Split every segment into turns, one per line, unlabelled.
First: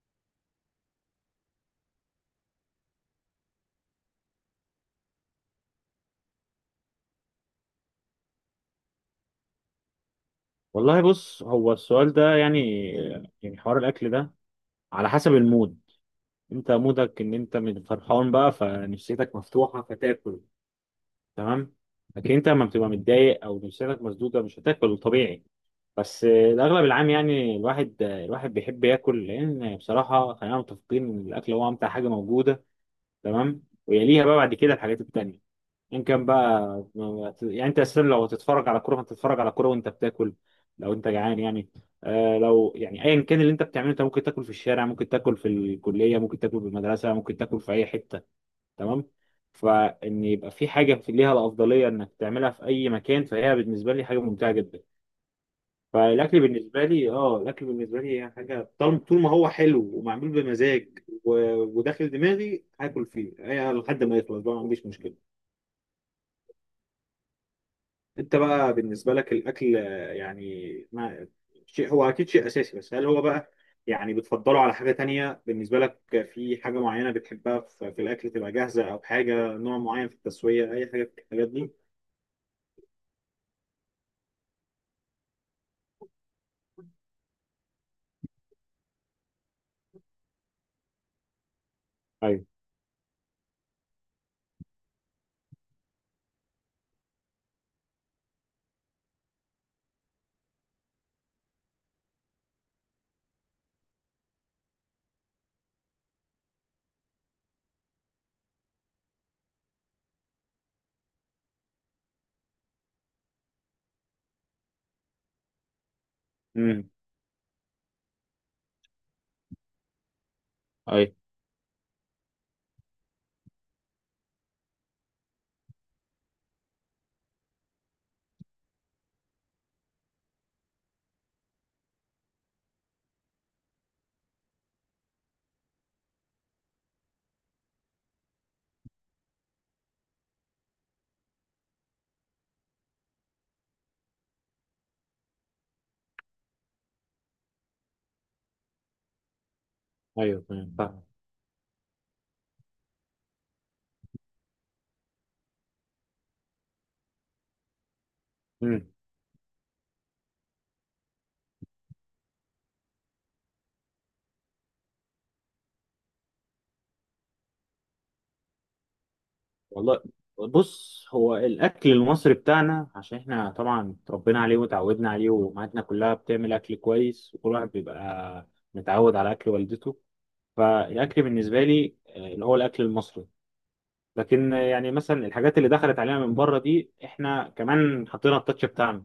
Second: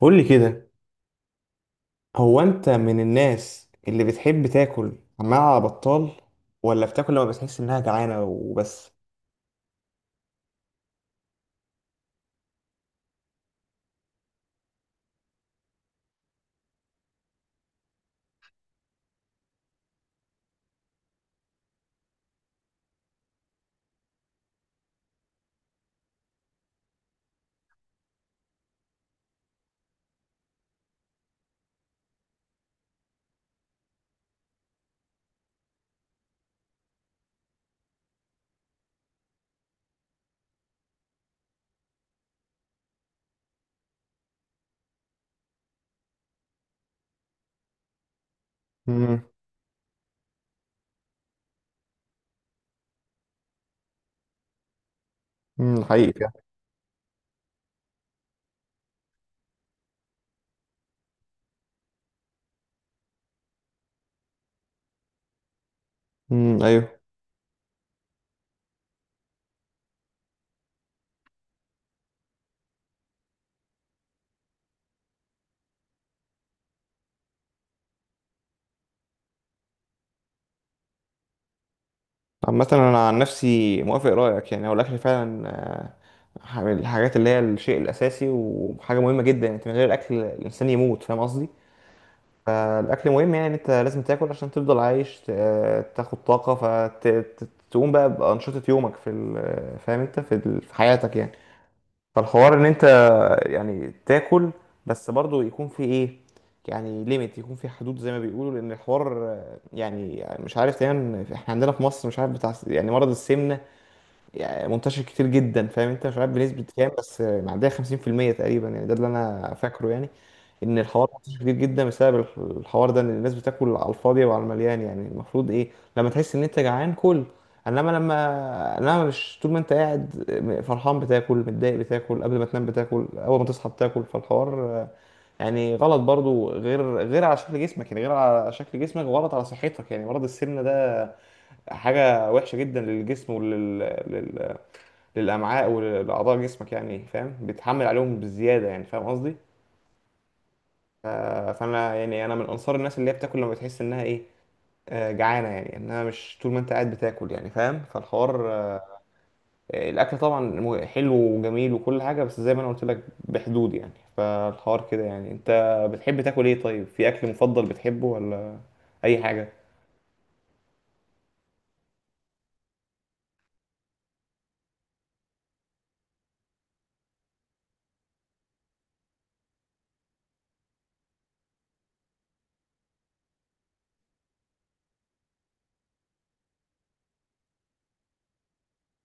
قول لي كده. هو انت من الناس اللي بتحب تاكل مع بطال، ولا بتاكل لما بتحس انها جعانه وبس؟
والله بص، هو السؤال ده يعني حوار الاكل ده على حسب المود. انت مودك ان انت من فرحان بقى فنفسيتك مفتوحه فتاكل، تمام. لكن انت لما بتبقى متضايق او نفسيتك مسدوده مش هتاكل طبيعي. بس الاغلب العام يعني الواحد، الواحد بيحب ياكل، لان بصراحه خلينا متفقين ان الاكل هو امتع حاجه موجوده. تمام، ويليها بقى بعد كده الحاجات التانيه. ان كان بقى يعني انت اساسا لو هتتفرج على كوره هتتفرج على كوره وانت بتاكل، لو انت جعان يعني. آه، لو يعني ايا كان اللي انت بتعمله انت ممكن تاكل في الشارع، ممكن تاكل في الكليه، ممكن تاكل في المدرسه، ممكن تاكل في اي حته. تمام.
امم
فان يبقى في حاجه في ليها الافضليه انك تعملها في اي مكان فهي بالنسبه لي حاجه ممتعه جدا.
امم حقيقي.
فالاكل بالنسبه لي اه، الاكل بالنسبه لي هي حاجه طالما طول ما هو حلو ومعمول بمزاج وداخل دماغي هاكل فيه لحد ما يخلص بقى، ما عنديش مشكله.
ايوه.
انت بقى بالنسبه لك الاكل يعني ما، شيء هو اكيد شيء اساسي، بس هل هو بقى يعني بتفضله على حاجه تانية بالنسبه لك؟ في حاجه معينه بتحبها في الاكل، تبقى جاهزه او حاجه، نوع معين في التسويه، اي حاجه في الحاجات دي؟
عامة انا عن نفسي موافق رايك، يعني هو الاكل فعلا من الحاجات اللي هي الشيء الاساسي وحاجه مهمه جدا. انت من غير الاكل الانسان يموت، فاهم قصدي؟
ايوه.
فالاكل مهم، يعني انت لازم تاكل عشان تفضل عايش تاخد طاقه فتقوم بقى بانشطه يومك في فاهم انت في في حياتك يعني. فالحوار ان انت يعني تاكل، بس برضو يكون في ايه، يعني ليميت، يكون في حدود زي ما بيقولوا. لان الحوار يعني مش عارف، دايما احنا عندنا في مصر مش عارف بتاع يعني مرض السمنة يعني منتشر كتير جدا، فاهم انت؟ مش عارف بنسبة
امم.
كام، بس معدية 50% تقريبا يعني، ده اللي انا فاكره يعني. ان الحوار
ايوه.
منتشر كتير جدا بسبب الحوار ده، ان الناس بتاكل على الفاضي وعلى المليان. يعني المفروض ايه؟ لما تحس ان انت جعان كل، انما لما انما مش طول ما انت قاعد فرحان بتاكل، متضايق بتاكل، قبل ما تنام بتاكل، اول ما تصحى بتاكل. فالحوار يعني غلط برضو، غير على شكل جسمك، يعني غير على شكل جسمك غلط على صحتك. يعني مرض السمنة ده حاجة وحشة جدا للجسم للامعاء ولاعضاء جسمك، يعني فاهم؟ بيتحمل عليهم بزياده، يعني فاهم قصدي؟
ايوه، تمام فاهم.
ف- فانا يعني انا من انصار الناس اللي هي بتاكل لما تحس انها ايه، جعانه، يعني انها مش طول ما انت قاعد بتاكل يعني، فاهم؟ فالحوار
امم.
الاكل طبعا حلو وجميل وكل حاجه، بس زي ما انا قلت لك بحدود يعني. فالحوار كده، يعني انت بتحب تاكل ايه؟ طيب في اكل مفضل بتحبه ولا اي حاجه؟
والله بص، هو الاكل المصري بتاعنا عشان احنا طبعا اتربينا عليه وتعودنا عليه، وامهاتنا كلها بتعمل اكل كويس، وكل واحد بيبقى متعود على اكل والدته. فالاكل بالنسبه لي اللي هو الاكل المصري. لكن يعني مثلا الحاجات اللي دخلت علينا من بره دي احنا كمان حطينا التاتش بتاعنا.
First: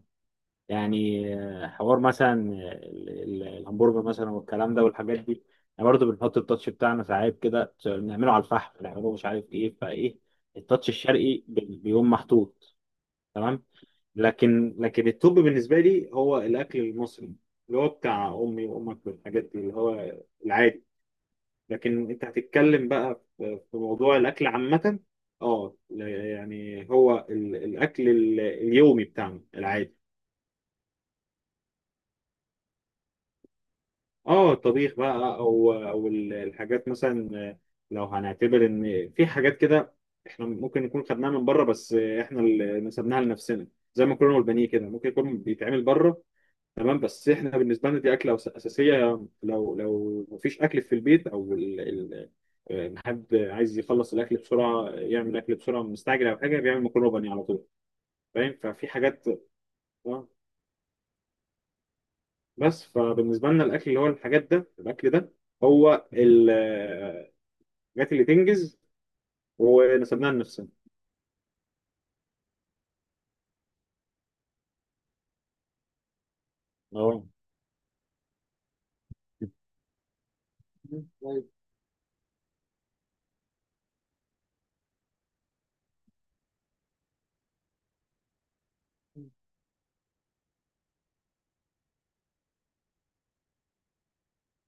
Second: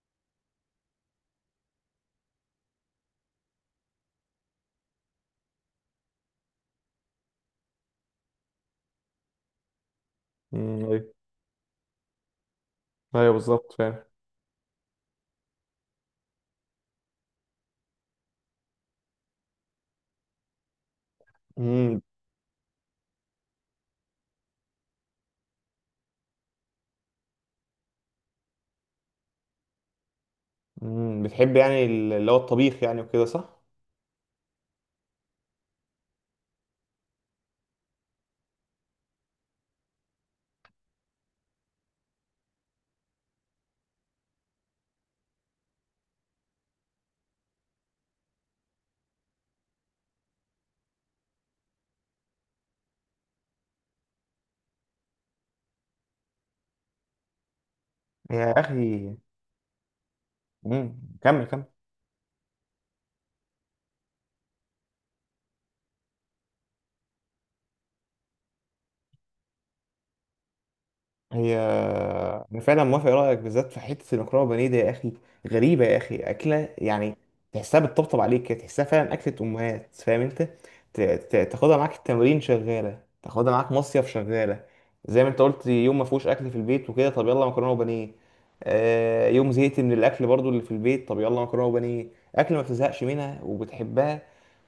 يعني حوار مثلا، الهمبرجر مثلا والكلام ده والحاجات دي، احنا برضه بنحط التاتش بتاعنا. ساعات كده بنعمله على الفحم، بنعمله مش عارف ايه فايه. التاتش
ايوه.
الشرقي بيقوم محطوط،
ايوه
تمام.
بالظبط فعلا.
لكن التوب بالنسبه لي هو الاكل المصري، اللي هو بتاع امي وامك والحاجات دي، اللي هو العادي.
امم.
لكن انت هتتكلم بقى في موضوع الاكل عامه. اه، يعني هو الاكل اليومي بتاعنا العادي.
أمم، بتحب يعني اللي هو الطبيخ يعني وكده، صح؟
اه، الطبيخ بقى، او الحاجات مثلا، لو هنعتبر ان في حاجات كده احنا ممكن نكون خدناها من بره بس احنا اللي نسبناها لنفسنا. زي ما كنا والبانيه كده، ممكن يكون بيتعمل بره، تمام، بس احنا بالنسبه لنا دي اكله اساسيه. لو لو مفيش اكل في البيت او حد عايز يخلص الاكل بسرعه، يعمل اكل بسرعه، مستعجل او حاجه، بيعمل مكرونه بانيه على طول.
يا
فاهم؟ ففي
اخي.
حاجات آه،
امم. كمل كمل.
بس فبالنسبه لنا الاكل اللي هو الحاجات ده، الاكل ده هو الحاجات اللي تنجز ونسبناها لنفسنا.
هي انا فعلا موافق رايك، بالذات في حته المكرونه بانيه دي يا اخي. غريبه يا اخي اكله يعني.
اه،
تحسها بتطبطب عليك كده، تحسها فعلا اكله امهات، فاهم انت؟ تاخدها معاك التمرين شغاله، تاخدها معاك مصيف شغاله. زي ما انت قلت، يوم ما فيهوش اكل في البيت وكده، طب يلا مكرونه وبانيه. آه يوم زهقت من الاكل برضو اللي في البيت، طب يلا مكرونه وبانيه. اكل ما بتزهقش منها وبتحبها،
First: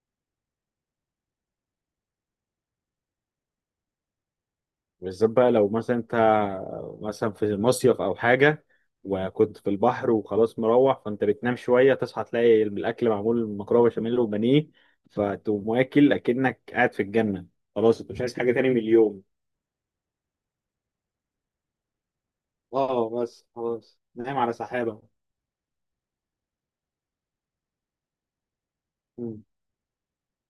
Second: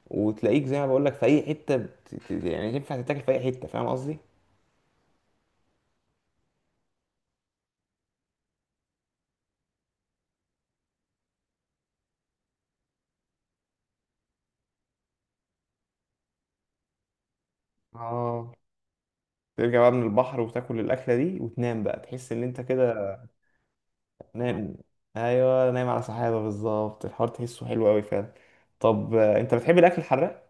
وتلاقيك زي ما بقول لك في اي حته يعني تنفع تتاكل في اي حته، فاهم قصدي؟
بالذات بقى لو مثلا انت مثلا في مصيف او حاجه وكنت في البحر وخلاص مروح، فانت بتنام شويه تصحى تلاقي الاكل معمول مكرونه بشاميل وبانيه، فتقوم واكل اكنك قاعد في الجنه، خلاص انت مش عايز حاجه
اه.
تاني من اليوم.
ترجع بقى من البحر وتاكل الأكلة دي وتنام بقى، تحس إن أنت كده.
اه بس خلاص نايم على
نام.
سحابه.
أيوة نايم على سحابة بالظبط، الحوار تحسه حلو أوي فعلا. طب
مم.
أنت بتحب الأكل الحراق؟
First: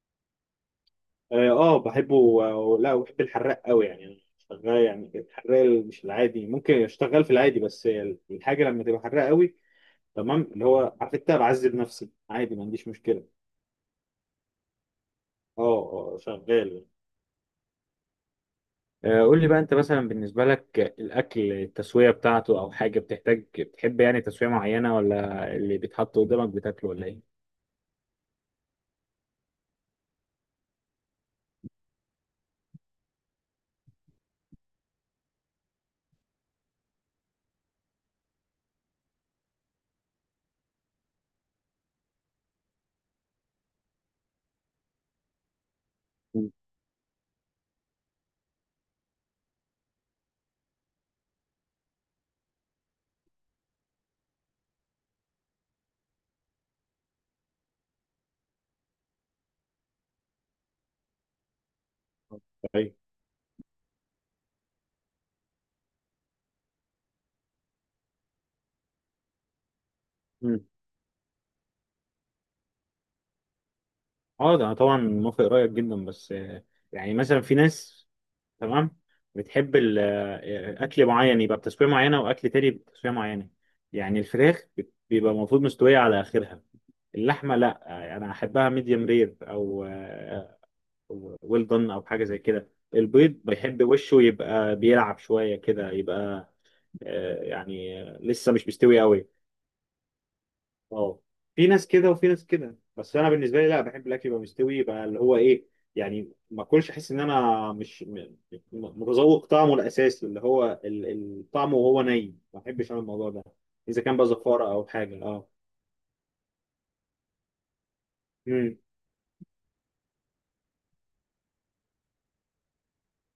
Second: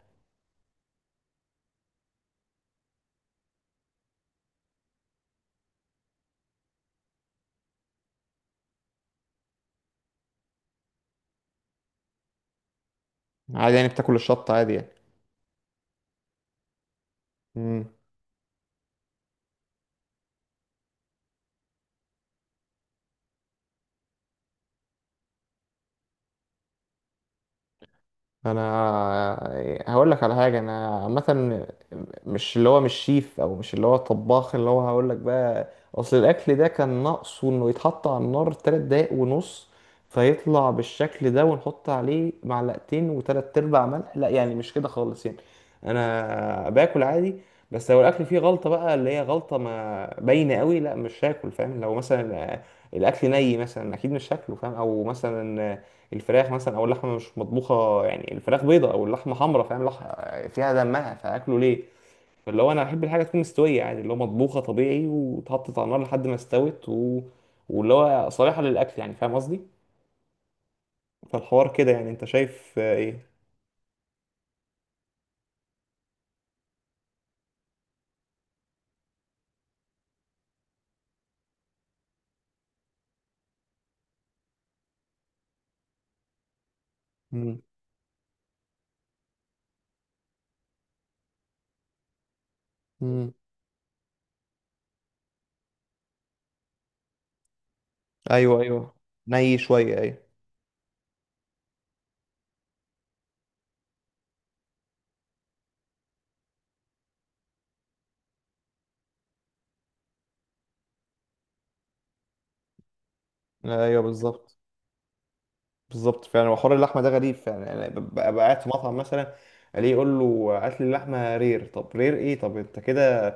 اه بحبه و- لا وبحب الحراق قوي يعني. شغال يعني، الحراق مش العادي، ممكن يشتغل في العادي بس الحاجه لما تبقى حراق قوي، تمام، اللي هو عارف انت بعذب نفسي عادي، ما عنديش مشكله.
عادي، يعني بتاكل الشطة عادي يعني.
اه، شغال.
مم.
قول لي بقى انت مثلا بالنسبه لك الاكل، التسويه بتاعته او حاجه بتحتاج، بتحب يعني تسويه معينه ولا اللي بيتحط قدامك بتاكله، ولا ايه؟
انا هقول لك على حاجه. انا عامه مش اللي هو مش شيف او مش اللي هو طباخ، اللي هو هقول لك بقى. اصل الاكل ده كان ناقصه انه يتحط على النار 3 دقايق ونص، فيطلع بالشكل ده، ونحط عليه معلقتين وتلات ارباع ملح. لا يعني مش كده خالص يعني،
مم.
انا باكل عادي. بس لو الاكل فيه غلطه بقى، اللي هي غلطه ما باينه قوي، لا مش هاكل، فاهم؟ لو مثلا الاكل ني مثلا اكيد مش هاكله، فاهم؟ او مثلا الفراخ مثلا او اللحمه مش مطبوخه، يعني الفراخ بيضه او اللحمه حمراء، فاهم؟ فيها دمها، فاكله ليه؟ اللي هو انا
طيب.
بحب الحاجه تكون مستويه عادي، اللي هو مطبوخه طبيعي، واتحطت على النار لحد ما استوت واللي هو صالحه للاكل، يعني فاهم قصدي؟
مم.
فالحوار كده يعني، انت شايف ايه؟
اه، ده انا طبعا موافق رايك جدا، بس يعني مثلا في ناس، تمام، بتحب اكل معين يبقى بتسويه معينه، واكل تاني بتسويه معينه. يعني الفراخ بيبقى المفروض مستويه على اخرها. اللحمه
مم.
لا، انا احبها ميديم رير او ويل دون او حاجه زي كده. البيض
مم.
بيحب وشه يبقى بيلعب شويه كده، يبقى يعني لسه
ايوه
مش
ايوه.
مستوي قوي.
ني شويه، ايوه.
اه، في ناس كده وفي ناس كده، بس انا بالنسبه لي لا، بحب الاكل يبقى مستوي، يبقى اللي هو ايه، يعني ما اكلش احس ان انا مش متذوق طعمه الاساسي، اللي هو طعمه، وهو ني ما بحبش انا الموضوع ده،
ايوه
اذا كان بقى
بالظبط.
زفاره او حاجه اه.
بالظبط فعلا. وحوار اللحمه ده غريب فعلا يعني. ببقى قاعد في
امم.
مطعم مثلا، الاقيه يقول له هات لي اللحمه رير. طب رير ايه؟ طب انت كده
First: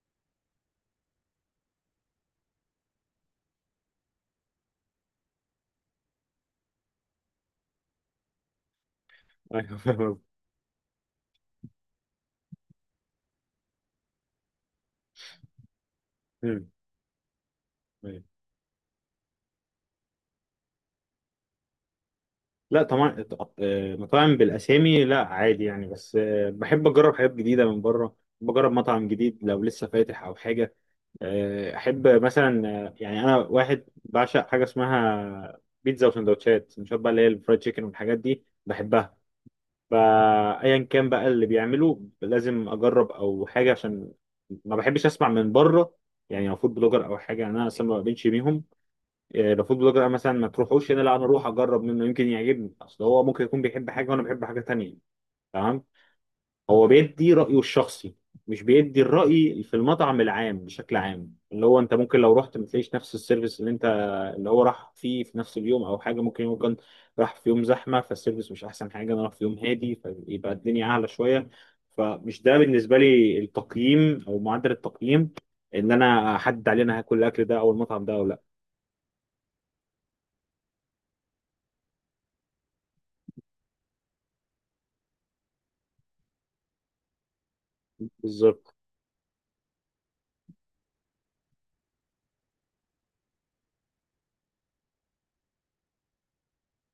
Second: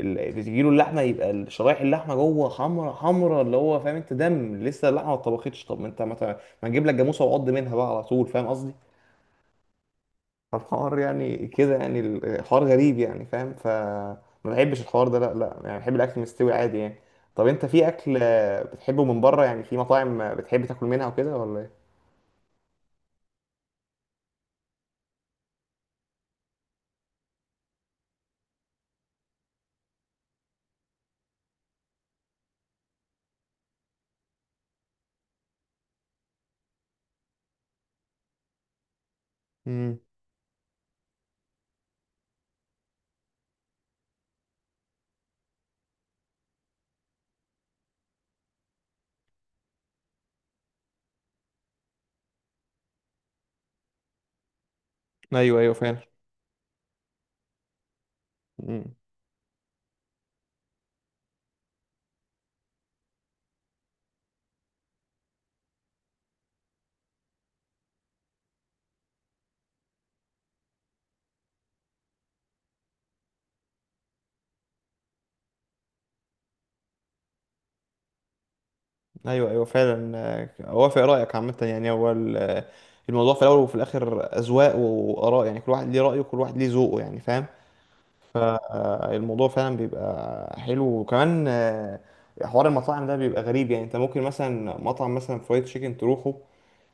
اللي تجي له اللحمه يبقى شرايح اللحمه جوه حمرا حمرا، اللي هو فاهم انت دم، لسه اللحمه ما اتطبختش. طب ما انت ما نجيب لك جاموسه وعض منها بقى على طول، فاهم قصدي؟
ايوه فاهم.
فالحوار يعني كده، يعني الحوار غريب يعني، فاهم؟ ما بحبش الحوار ده، لا لا، يعني بحب الاكل مستوي
أمم.
عادي يعني. طب انت في اكل بتحبه من بره، يعني في مطاعم بتحب تاكل منها وكده ولا ايه؟
لا طبعا، مطاعم بالاسامي لا عادي يعني، بس بحب اجرب حاجات جديده من بره، بجرب مطعم جديد لو لسه فاتح او حاجه. احب مثلا آه، يعني انا واحد بعشق حاجه اسمها بيتزا وسندوتشات. سندوتشات بقى اللي هي الفرايد تشيكن والحاجات دي بحبها.
امم
فايا كان بقى اللي بيعمله لازم اجرب او حاجه، عشان ما بحبش اسمع من بره. يعني لو فود بلوجر او حاجه، يعني انا اصلا ما بقبلش بيهم. لو فود بلوجر انا مثلا ما تروحوش هنا، لا، انا اروح اجرب منه، يمكن يعجبني، اصل هو ممكن يكون بيحب حاجه وانا بحب حاجه تانية.
ايوه. ايوه
تمام.
فعلا.
هو بيدي رايه الشخصي، مش
مم.
بيدي الراي في المطعم العام بشكل عام. اللي هو انت ممكن لو رحت ما تلاقيش نفس السيرفيس اللي انت اللي هو راح فيه في نفس اليوم او حاجه، ممكن يكون راح في يوم زحمه فالسيرفيس مش احسن حاجه، انا راح في يوم هادي فيبقى الدنيا اعلى شويه. فمش ده بالنسبه لي التقييم او معدل التقييم ان انا احدد عليه انا هاكل الاكل ده او المطعم ده او لا.
ايوه ايوه فعلا. اوافق رايك عامه، يعني هو الموضوع في الاول وفي الاخر اذواق واراء، يعني كل واحد ليه رايه وكل واحد ليه ذوقه يعني، فاهم؟
بالظبط.
فالموضوع فعلا بيبقى حلو، وكمان حوار المطاعم ده بيبقى غريب. يعني انت ممكن مثلا مطعم مثلا فرايد تشيكن تروحه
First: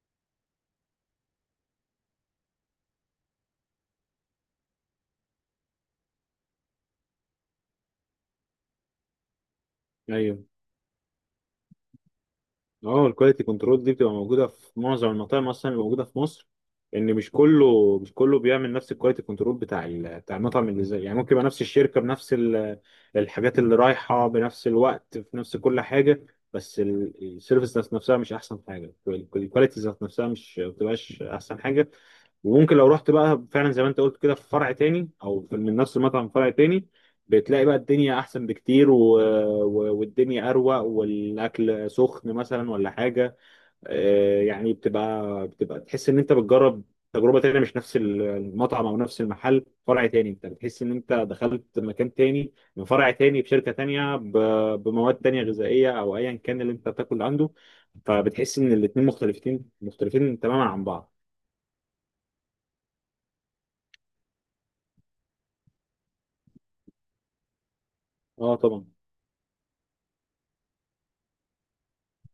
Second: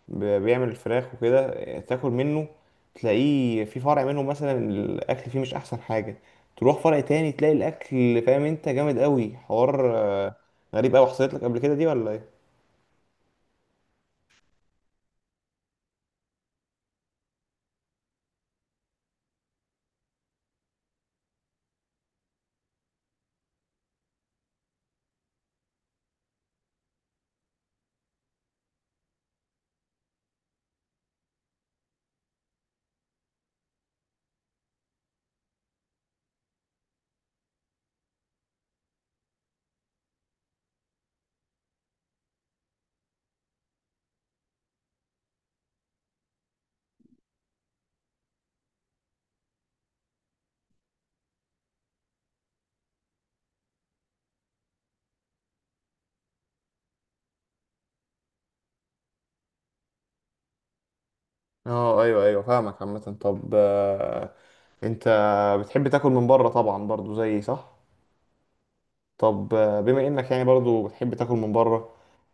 بيعمل الفراخ وكده، تاكل منه، تلاقيه في فرع منه مثلا الاكل فيه مش احسن حاجه، تروح فرع تاني تلاقي الاكل فاهم انت جامد قوي، حوار
ايوه.
غريب قوي. حصلت لك قبل كده دي ولا ايه؟
اه، الكواليتي كنترول دي بتبقى موجوده في معظم المطاعم اصلا اللي موجوده في مصر، ان مش كله بيعمل نفس الكواليتي كنترول بتاع بتاع المطعم، اللي زي يعني ممكن يبقى نفس الشركه بنفس الحاجات اللي رايحه بنفس الوقت في نفس كل حاجه، بس السيرفيس ذات نفسها مش احسن حاجه، الكواليتي ذات نفسها مش ما بتبقاش احسن حاجه. وممكن لو رحت بقى فعلا زي ما انت قلت كده في فرع تاني او من نفس المطعم فرع تاني، بتلاقي بقى الدنيا احسن بكتير والدنيا اروق والاكل سخن مثلا ولا حاجه. يعني بتبقى تحس ان انت بتجرب تجربه تانية، مش نفس المطعم او نفس المحل، فرع تاني انت بتحس ان انت دخلت مكان تاني، من فرع تاني بشركه تانية بمواد تانية غذائيه او ايا كان اللي انت بتاكل عنده. فبتحس ان الاتنين مختلفين، مختلفين تماما عن بعض.
اه ايوه ايوه فاهمك عامة. طب انت بتحب تاكل من بره طبعا برضو زيي، صح؟
اه طبعا.
طب بما انك يعني برضو بتحب تاكل من بره،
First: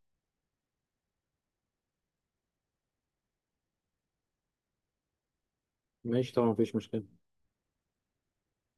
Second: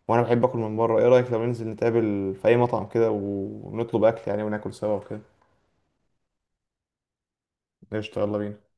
وانا بحب اكل من بره، ايه رأيك لو ننزل نتقابل في اي مطعم كده ونطلب اكل يعني وناكل سوا وكده؟
ماشي طبعا، مفيش مشكلة.
قشطة، يلا بينا.